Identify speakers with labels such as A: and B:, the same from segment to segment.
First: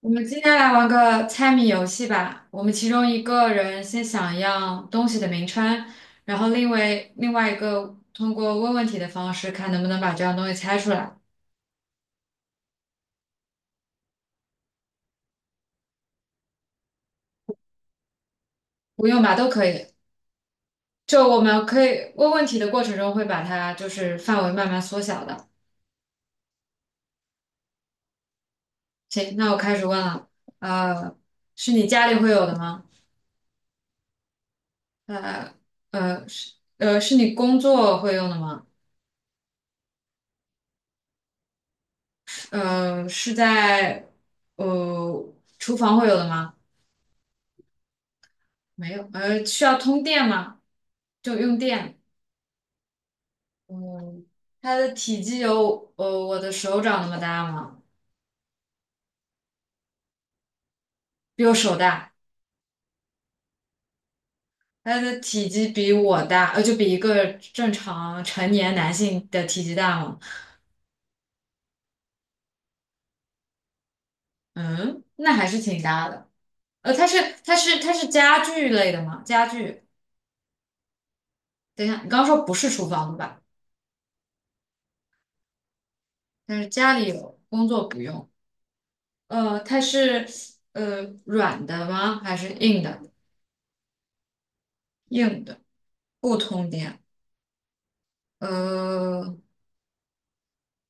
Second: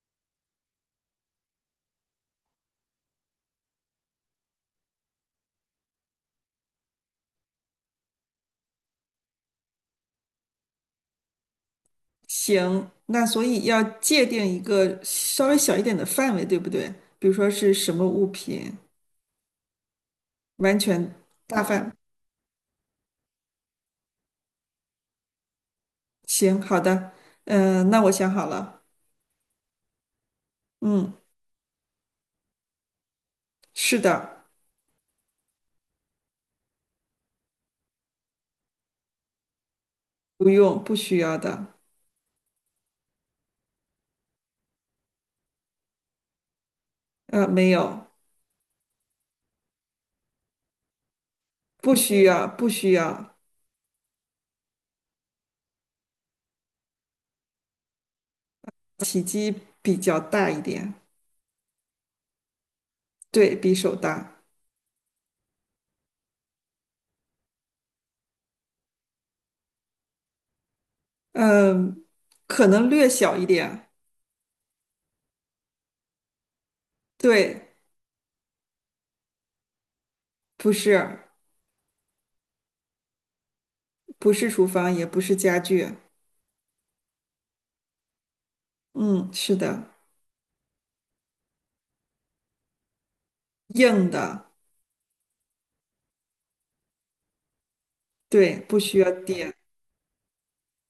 A: 我们今天来玩个猜谜游戏吧。我们其中一个人先想一样东西的名称，然后另外一个通过问问题的方式，看能不能把这样东西猜出来。
B: 行，那所以要界定一个稍微小一点的范围，对不对？比如说是什么物品，
A: 不用吧，都可以。
B: 完全
A: 就我
B: 大
A: 们可
B: 范。
A: 以问问题的过程中，会把它就是范围慢慢缩小的。
B: 行，好的，那我想好了。
A: 行，那我开始问了。
B: 嗯，
A: 呃，是你家里会有的吗？
B: 是的。
A: 呃呃是你工作会用的吗？
B: 不用，不需要的。
A: 呃是在呃厨房会有的吗？
B: 没有。
A: 没有，需要通电吗？就用
B: 不
A: 电。
B: 需要，不需要。
A: 嗯，它的体积有我的手掌那么大吗？
B: 体积比较大一点。
A: 比我手大。
B: 对，比手大。
A: 它的体积比我大，就比一个正常成年男性的体积大吗？
B: 嗯、可能略小一点。
A: 嗯，那还是挺大的。呃，它是它
B: 对。
A: 是它是家具类的吗？家具。
B: 不是，
A: 等一下，你刚刚说不是厨房的吧？
B: 不是厨房，也不是家具。
A: 但是家里有，工作不用。
B: 嗯，是
A: 它
B: 的。
A: 是软的吗？还是硬的？
B: 硬的。
A: 硬的，不通电。
B: 对，不需要
A: 呃，
B: 电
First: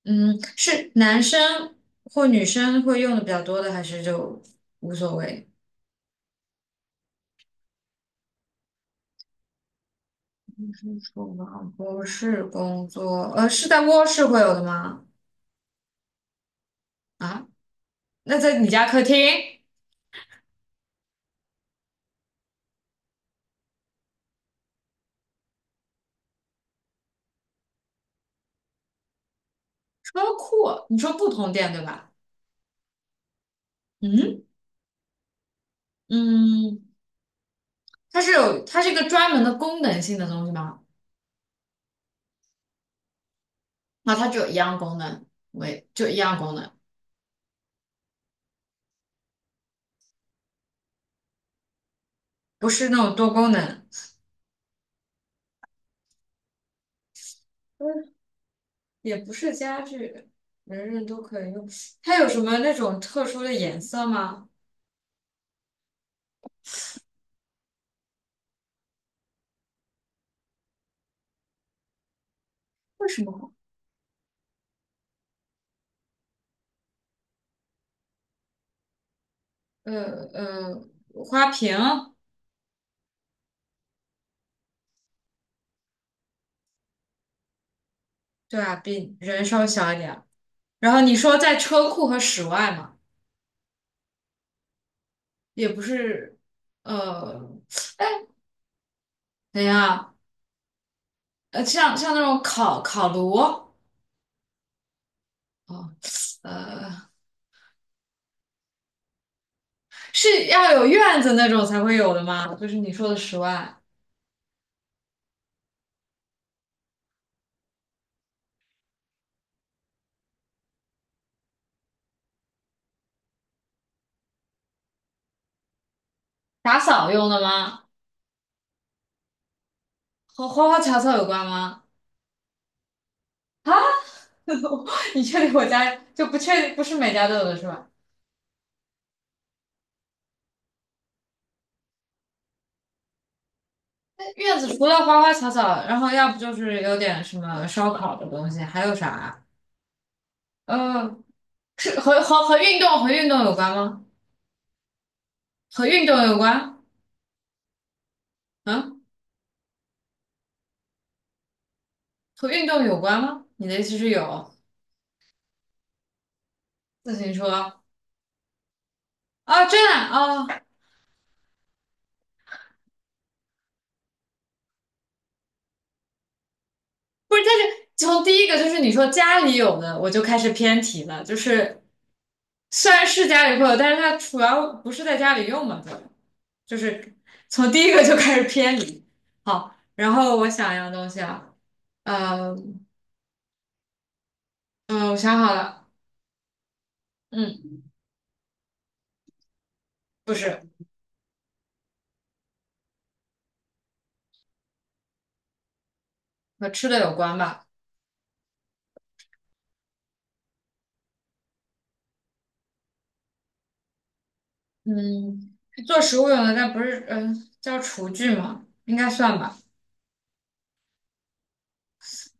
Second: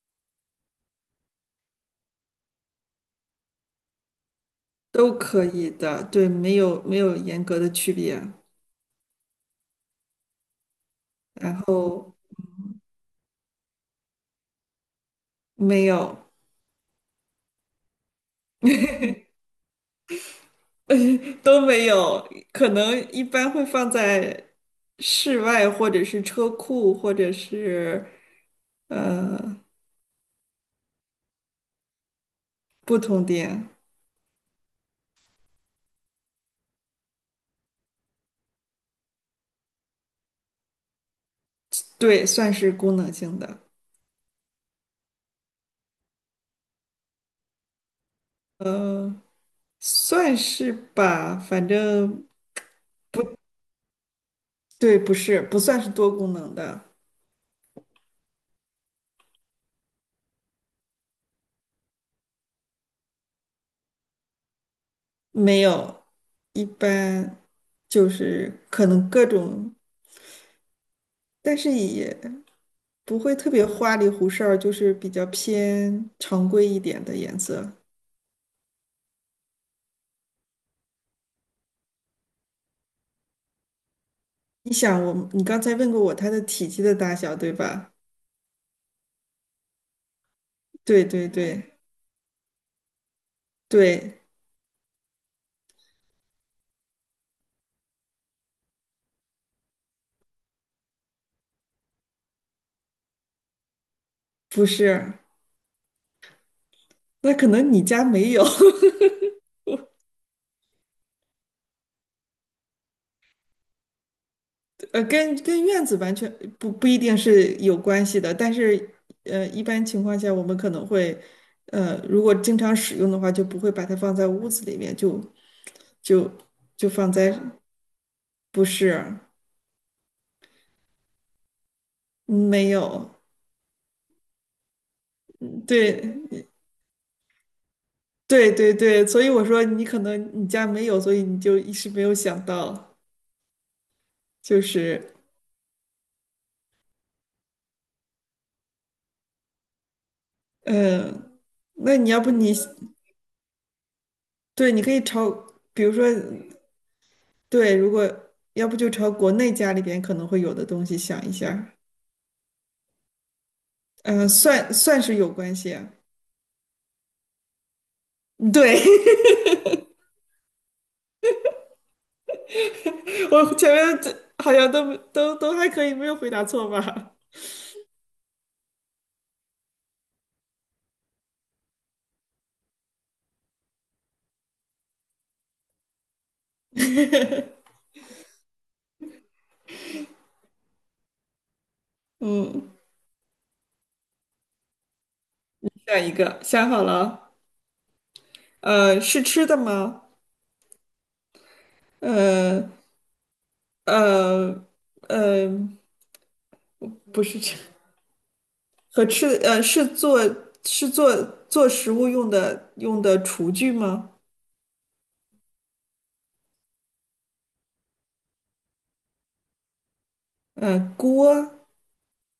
A: 嗯，是男生或女生会用的比较多的，还是就无
B: 都
A: 所
B: 可
A: 谓？
B: 以的。对，没有严格的区别。
A: 是厨
B: 然
A: 房不
B: 后
A: 是工作，是在卧室会有的吗？
B: 没有
A: 啊，那在你家客厅、
B: 都没有，可能一般会放在室外或者是车库或者是呃
A: 车库，你说不通电对吧？
B: 不同店。
A: 嗯嗯，它是一个专门的功能性的东西吗？
B: 对，算是功能性的。
A: 那它就有一样功能，为就一样功能，
B: 呃，算是吧，反正
A: 不是那种
B: 不
A: 多功能。
B: 对，不算是多功能的。
A: 也不是家具，人人都可以用。它有什么那种特殊的颜色吗？
B: 没有，一般就是可能各种。但是也
A: 为
B: 不
A: 什
B: 会特
A: 么？
B: 别花里胡哨儿，就是比较偏常规一点的颜色。
A: 呃呃，花瓶，
B: 你想我，你刚才问过我它的体积的大小，对吧？
A: 对啊，比人稍微小一点。然后
B: 对
A: 你
B: 对
A: 说在
B: 对
A: 车库和室外嘛，
B: 对。
A: 也不是，呃，等一下，像那种烤炉，
B: 不是，
A: 哦，呃，
B: 那可能你家没有。
A: 是要有院子那种才会有的吗？就是你说的室外，
B: 呃，跟院子完全不一定是有关系的，但是呃，一般情况下我们可能会，呃，如果经常使用的话，就不会把它放在屋子里面，就
A: 打
B: 就
A: 扫
B: 放
A: 用
B: 在。
A: 的吗？
B: 不是。
A: 和花花草草有关吗？
B: 嗯没有。
A: 啊？你确定我家就不
B: 对
A: 确定不是每家都有的是吧？
B: 对对对，所以我说你可能你家没有，所以你就一时没有想到。
A: 院
B: 就
A: 子除了
B: 是
A: 花花草草，然后要不就是有点什么烧烤的东西，还有啥嗯，呃
B: 嗯，那
A: 是
B: 你
A: 和
B: 要不
A: 和
B: 你
A: 和运动和运动有关吗？
B: 对，你可以朝，比
A: 和
B: 如说
A: 运动有关？
B: 对，如果要不就
A: 嗯，
B: 朝国内家里边可能会有的东西想一下。
A: 和运动有关吗？你的意思是
B: 嗯，
A: 有
B: 算是有关系啊。
A: 自行车
B: 对，
A: 啊？真的啊，
B: 我前面这好像都还可以，没有回答错吧？
A: 从第一个就是你说家里有的，我就开始偏题了，就是虽然是家里会有，但是它主要不是在家里用嘛，对吧？就是从第一个就开始偏离。好，然后我想一样东西啊，呃，
B: 嗯，
A: 嗯，我想好了，
B: 下一个想好了。
A: 嗯，
B: 是吃的吗？
A: 不是
B: 呃呃呃。
A: 和吃的有
B: 不
A: 关
B: 是吃
A: 吧？
B: 和吃，呃，是做做食物用的用的厨具吗？
A: 嗯，做食物用的，但不是，嗯、叫厨具嘛，应该算吧？
B: 呃，锅、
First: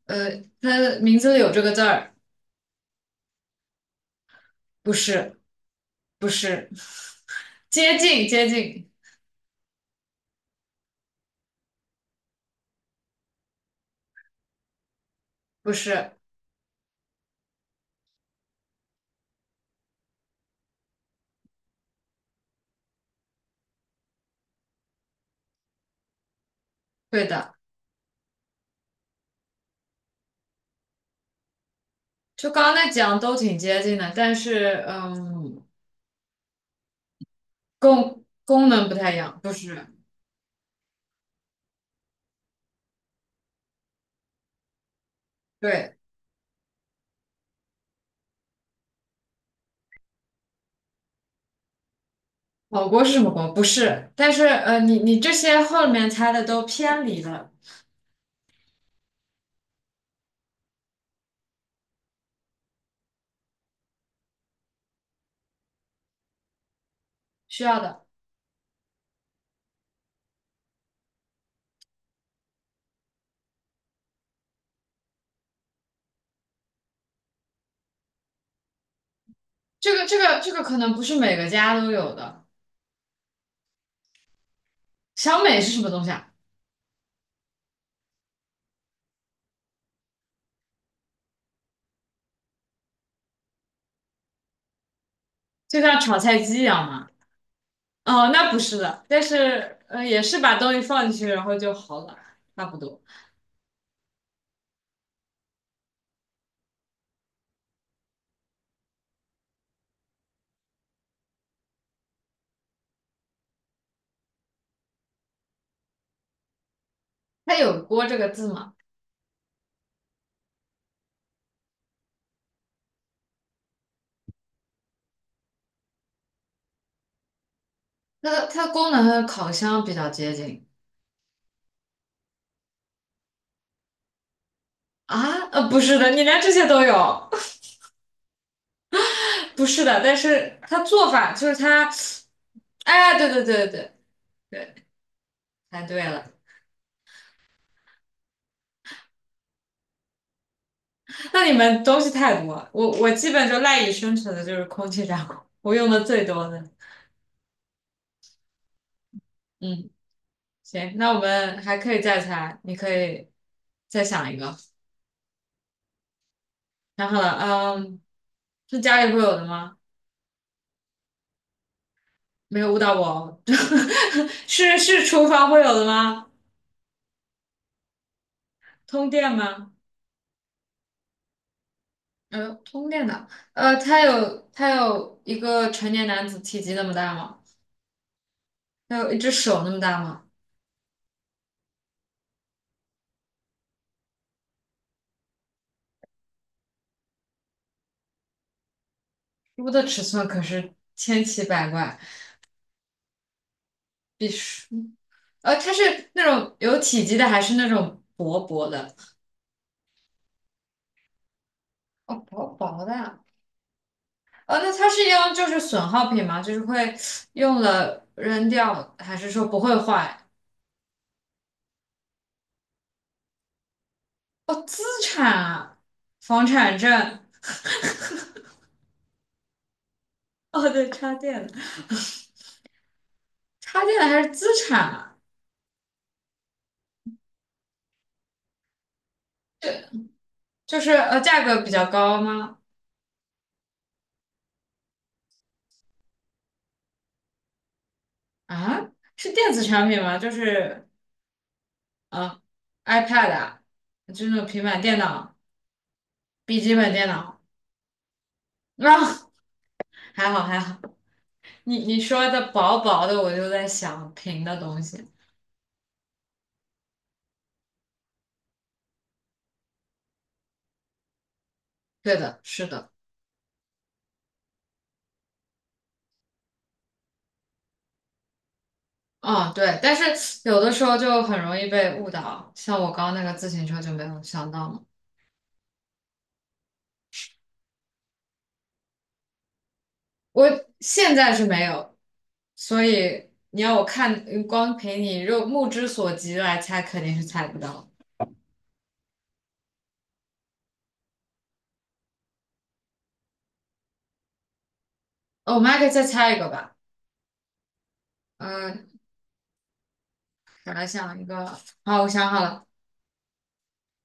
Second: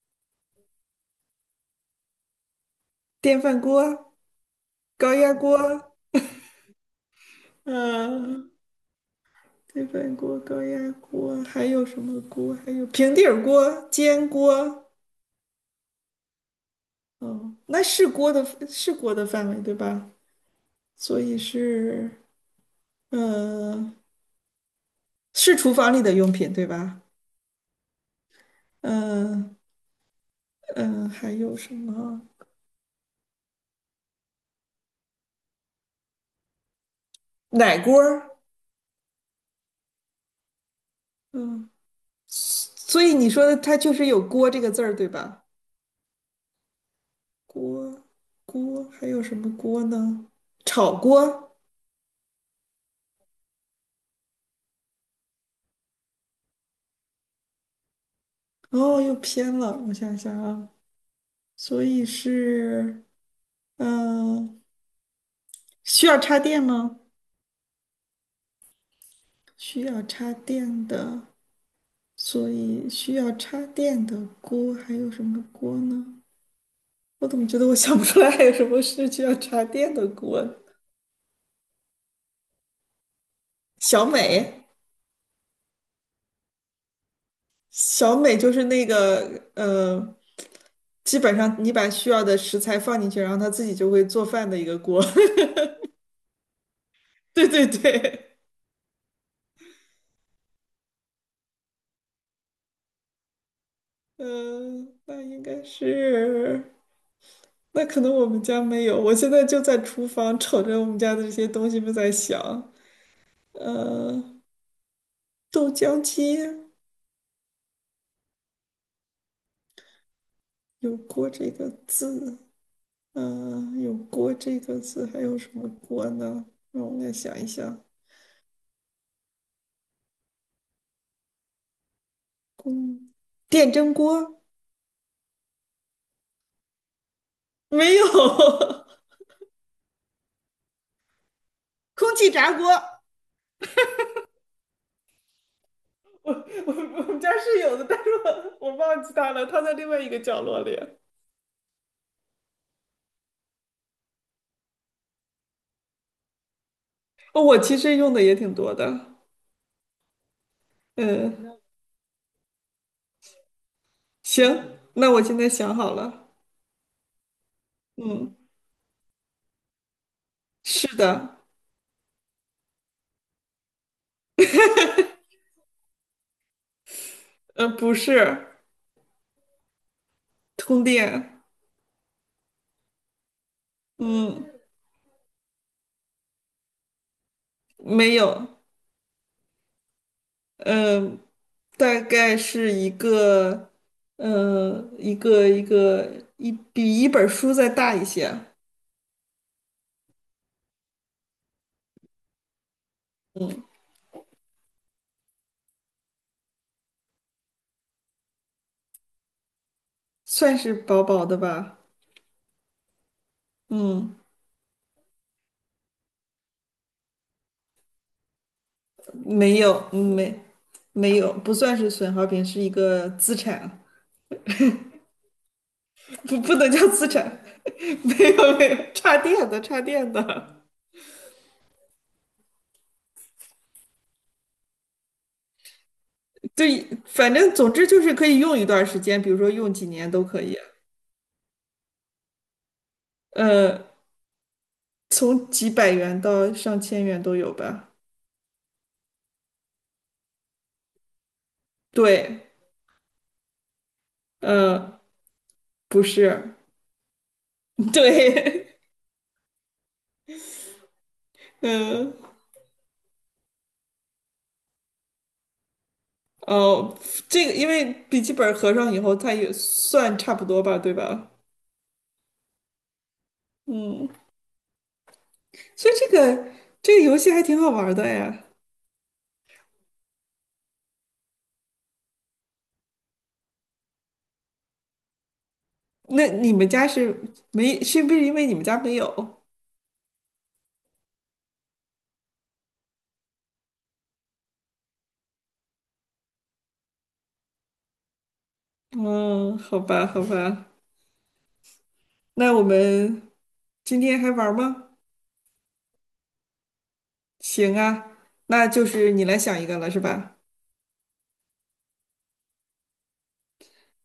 A: 它的名字里有这个字儿，
B: 电饭锅、
A: 不
B: 高压
A: 是，
B: 锅。
A: 不是，接近，接
B: 嗯、
A: 近，
B: 电饭锅、高压锅，还有什么锅？还有平底儿锅、煎锅。
A: 不是，
B: 哦，那是锅的，是锅的范围对吧？所以是，呃，是厨房里的用品对吧？
A: 对的，
B: 嗯、嗯、还有什么？
A: 就刚刚那几样都挺接近的，但是，
B: 奶锅儿。
A: 功能不太一样，不是，
B: 嗯、所以你说的它就是有锅这个字儿，对吧？
A: 对。
B: 锅锅还有什么锅呢？炒锅。
A: 火锅是什么锅？不是，但是你这些后面猜的都偏离了，
B: 哦，又偏了，我想想啊。所以是嗯、呃需要插电吗？
A: 需要的。
B: 需要插电的，所以需要插电的锅还有什么锅呢？我怎么觉得我想不出来还有什么是需要插电
A: 这个
B: 的
A: 这个
B: 锅？
A: 这个可能不是每个家都有的。
B: 小美。
A: 小美是什么东西啊？
B: 小美就是那个基本上你把需要的食材放进去，然后它自己就会做饭的一个锅。
A: 就像炒菜机一样吗？
B: 对对
A: 哦，
B: 对。
A: 那不是的，但是也是把东西放进去，然后就好了，差不多。
B: 嗯，那应该是，那可能我们家没有。我现在就在厨房瞅着我们家的这些东西们在想。呃，豆浆机
A: 它有"锅"这个字吗？
B: 有锅这个字。有锅这个字，还有什么锅呢？让我来想一想。
A: 它的功能和烤箱比较接近
B: 空，电蒸锅。
A: 啊？不是的，你连这些都有，
B: 没有，
A: 不是的，但是它做法就是它，
B: 空气炸锅。
A: 哎，对对对对对，猜对了。
B: 我我们家是有的，但是我我忘记它了，它在另外一个角落里。
A: 那你们东西太多了，我基本就赖以生存的就是空气炸锅，我用的最多的。
B: 哦，我其实用的也挺多的。
A: 嗯，行，那我
B: 嗯，
A: 们还可以再猜，你可以再想一个。
B: 行，那我现在想好了。
A: 想好了，嗯，
B: 嗯，
A: 是家里会有的吗？
B: 是的。
A: 没有误导我哦 是厨房会有的吗？
B: 不是。
A: 通电吗？
B: 通电。
A: 通电的，它
B: 嗯，
A: 有它有一个成年男子体积那么大吗？
B: 没有。
A: 它有一只手那么大吗？
B: 嗯，大概是一个，嗯，一个一比一本书再大一些。
A: 猪的尺寸可是千奇百怪，比鼠。它是那种有体积的，还是那种薄薄的？
B: 算是薄薄的吧。
A: 哦，薄薄的啊。
B: 嗯。
A: 哦，那它是用就是损耗品吗？就是会用了扔掉，还是说
B: 没
A: 不会
B: 有，
A: 坏？
B: 没有，不算是损耗品，是一个资产。
A: 哦，资产啊，
B: 不
A: 房
B: 不能
A: 产
B: 叫资
A: 证。
B: 产。没有没有，插电的，
A: 哦，对，插电的，插电的还是资产啊？
B: 对，反正总之就是可以用一段时间，比如说用
A: 对，
B: 几年都可以。
A: 就是价格比较高吗？
B: 呃，从几百元到上千元都有吧。
A: 啊，是电子产品吗？就是啊
B: 对。
A: ，iPad 啊，就是那种平板电
B: 嗯，
A: 脑、
B: 不是。
A: 笔记本电脑。
B: 对。
A: 啊，还好还好。你
B: 嗯、
A: 说的薄薄的，我就在想平的东西。
B: 哦，这个因为笔记本合上以后，它也算差不多吧，对吧？
A: 对的，是的，
B: 嗯。所以这个游戏还挺好玩的呀。
A: 嗯，对。但是有的时候就很容易被误导，像我刚刚那个自行车就没有想到嘛。
B: 那你们家是没，是不是因为你们家没有？
A: 我现在是没有，所以你要我看，光凭你肉目之所及来猜，肯定是猜不到。
B: 嗯，好吧，好吧。那我们今天还玩吗？
A: 哦，我们还可以再猜一个吧。
B: 行啊，那就
A: 嗯、
B: 是你来想一个了，是吧？
A: 我来想一个。好，我想好了，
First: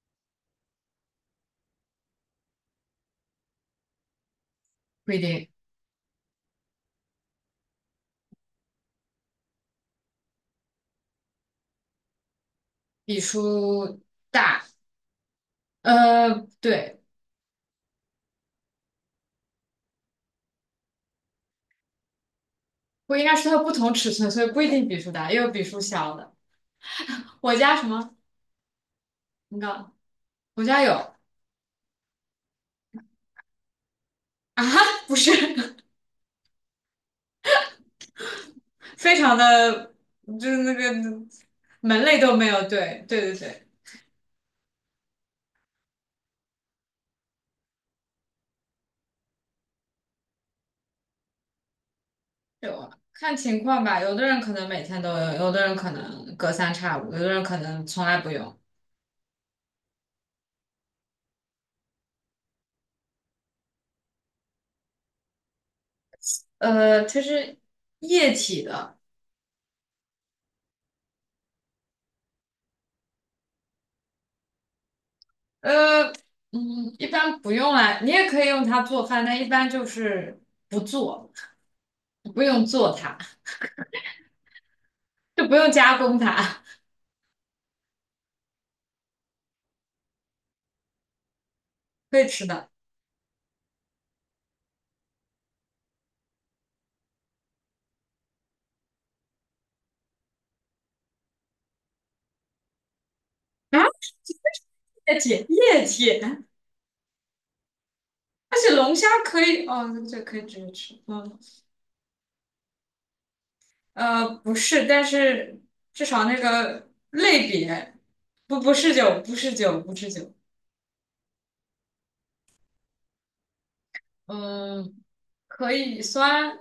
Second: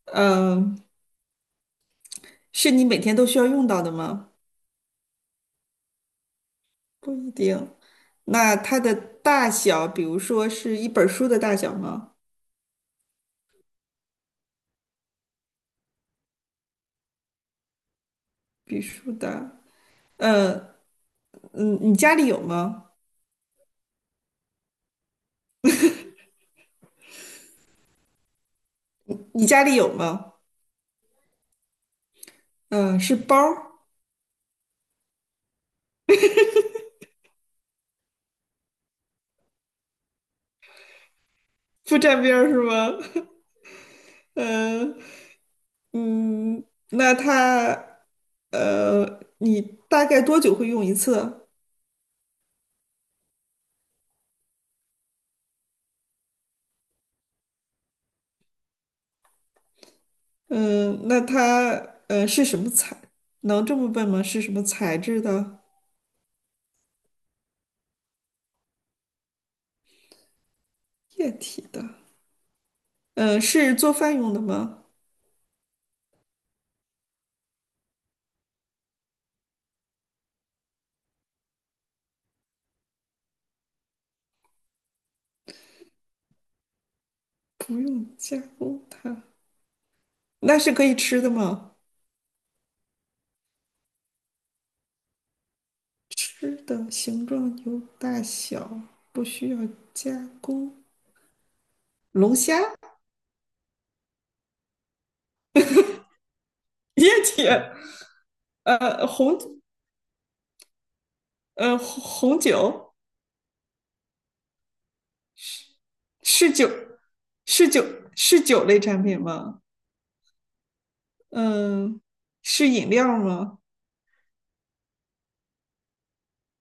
B: 嗯，是你每天都需要用到的吗？
A: 不一定，
B: 不一定。那它的大小，比如说是一本书的大小吗？
A: 比书大。对。
B: 比书大。嗯。嗯，你家里有吗？
A: 不应该是它不同尺寸，所以不一定笔数大，也有笔数小的。我家什么？
B: 你
A: 你
B: 家里
A: 看，
B: 有吗？
A: 我家有
B: 嗯，是包儿，
A: 啊，不是，非常的，就是那个
B: 不
A: 门类
B: 沾
A: 都
B: 边
A: 没
B: 儿是
A: 有。
B: 吗？
A: 对，对对 对，
B: 嗯。嗯，那它，呃，你大概多久会用一次？
A: 有啊，看情况吧。有的人可能每天都用，有的人可能隔三差五，有的人可能从来不用。
B: 嗯，那它，呃，是什么材？能这么问吗？是什么材质的？
A: 它是液体的，
B: 液体的？嗯，是做饭用的吗？
A: 呃，嗯，一般不用啊。你也可以用它做饭，但一般就是不做，不用做它，就不用加工它。
B: 不用加工它，那是可以吃的吗？
A: 可以吃的
B: 吃的形状有大小，不需要加工。龙虾。
A: 啊，液体液体，
B: 液体。
A: 而且龙
B: 呃，
A: 虾
B: 红，
A: 可以哦，这可以直接吃。嗯，
B: 呃，红酒。
A: 不是，但是至少那
B: 是酒，
A: 个类
B: 是酒，
A: 别，
B: 是
A: 不
B: 酒
A: 不
B: 类
A: 是
B: 产
A: 酒，
B: 品
A: 不是
B: 吗？
A: 酒，不是酒。
B: 嗯，是饮料吗？
A: 嗯，可以酸。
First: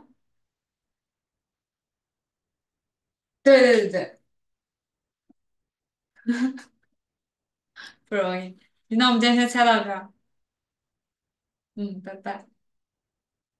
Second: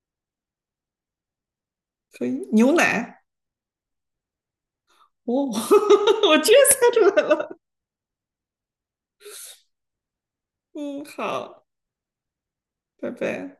B: 可以，牛奶。
A: 对对对对，
B: 哦，我居然猜出来了。
A: 不容易。那我们今天先猜到这儿。
B: 嗯，好，
A: 嗯，拜拜。
B: 拜拜。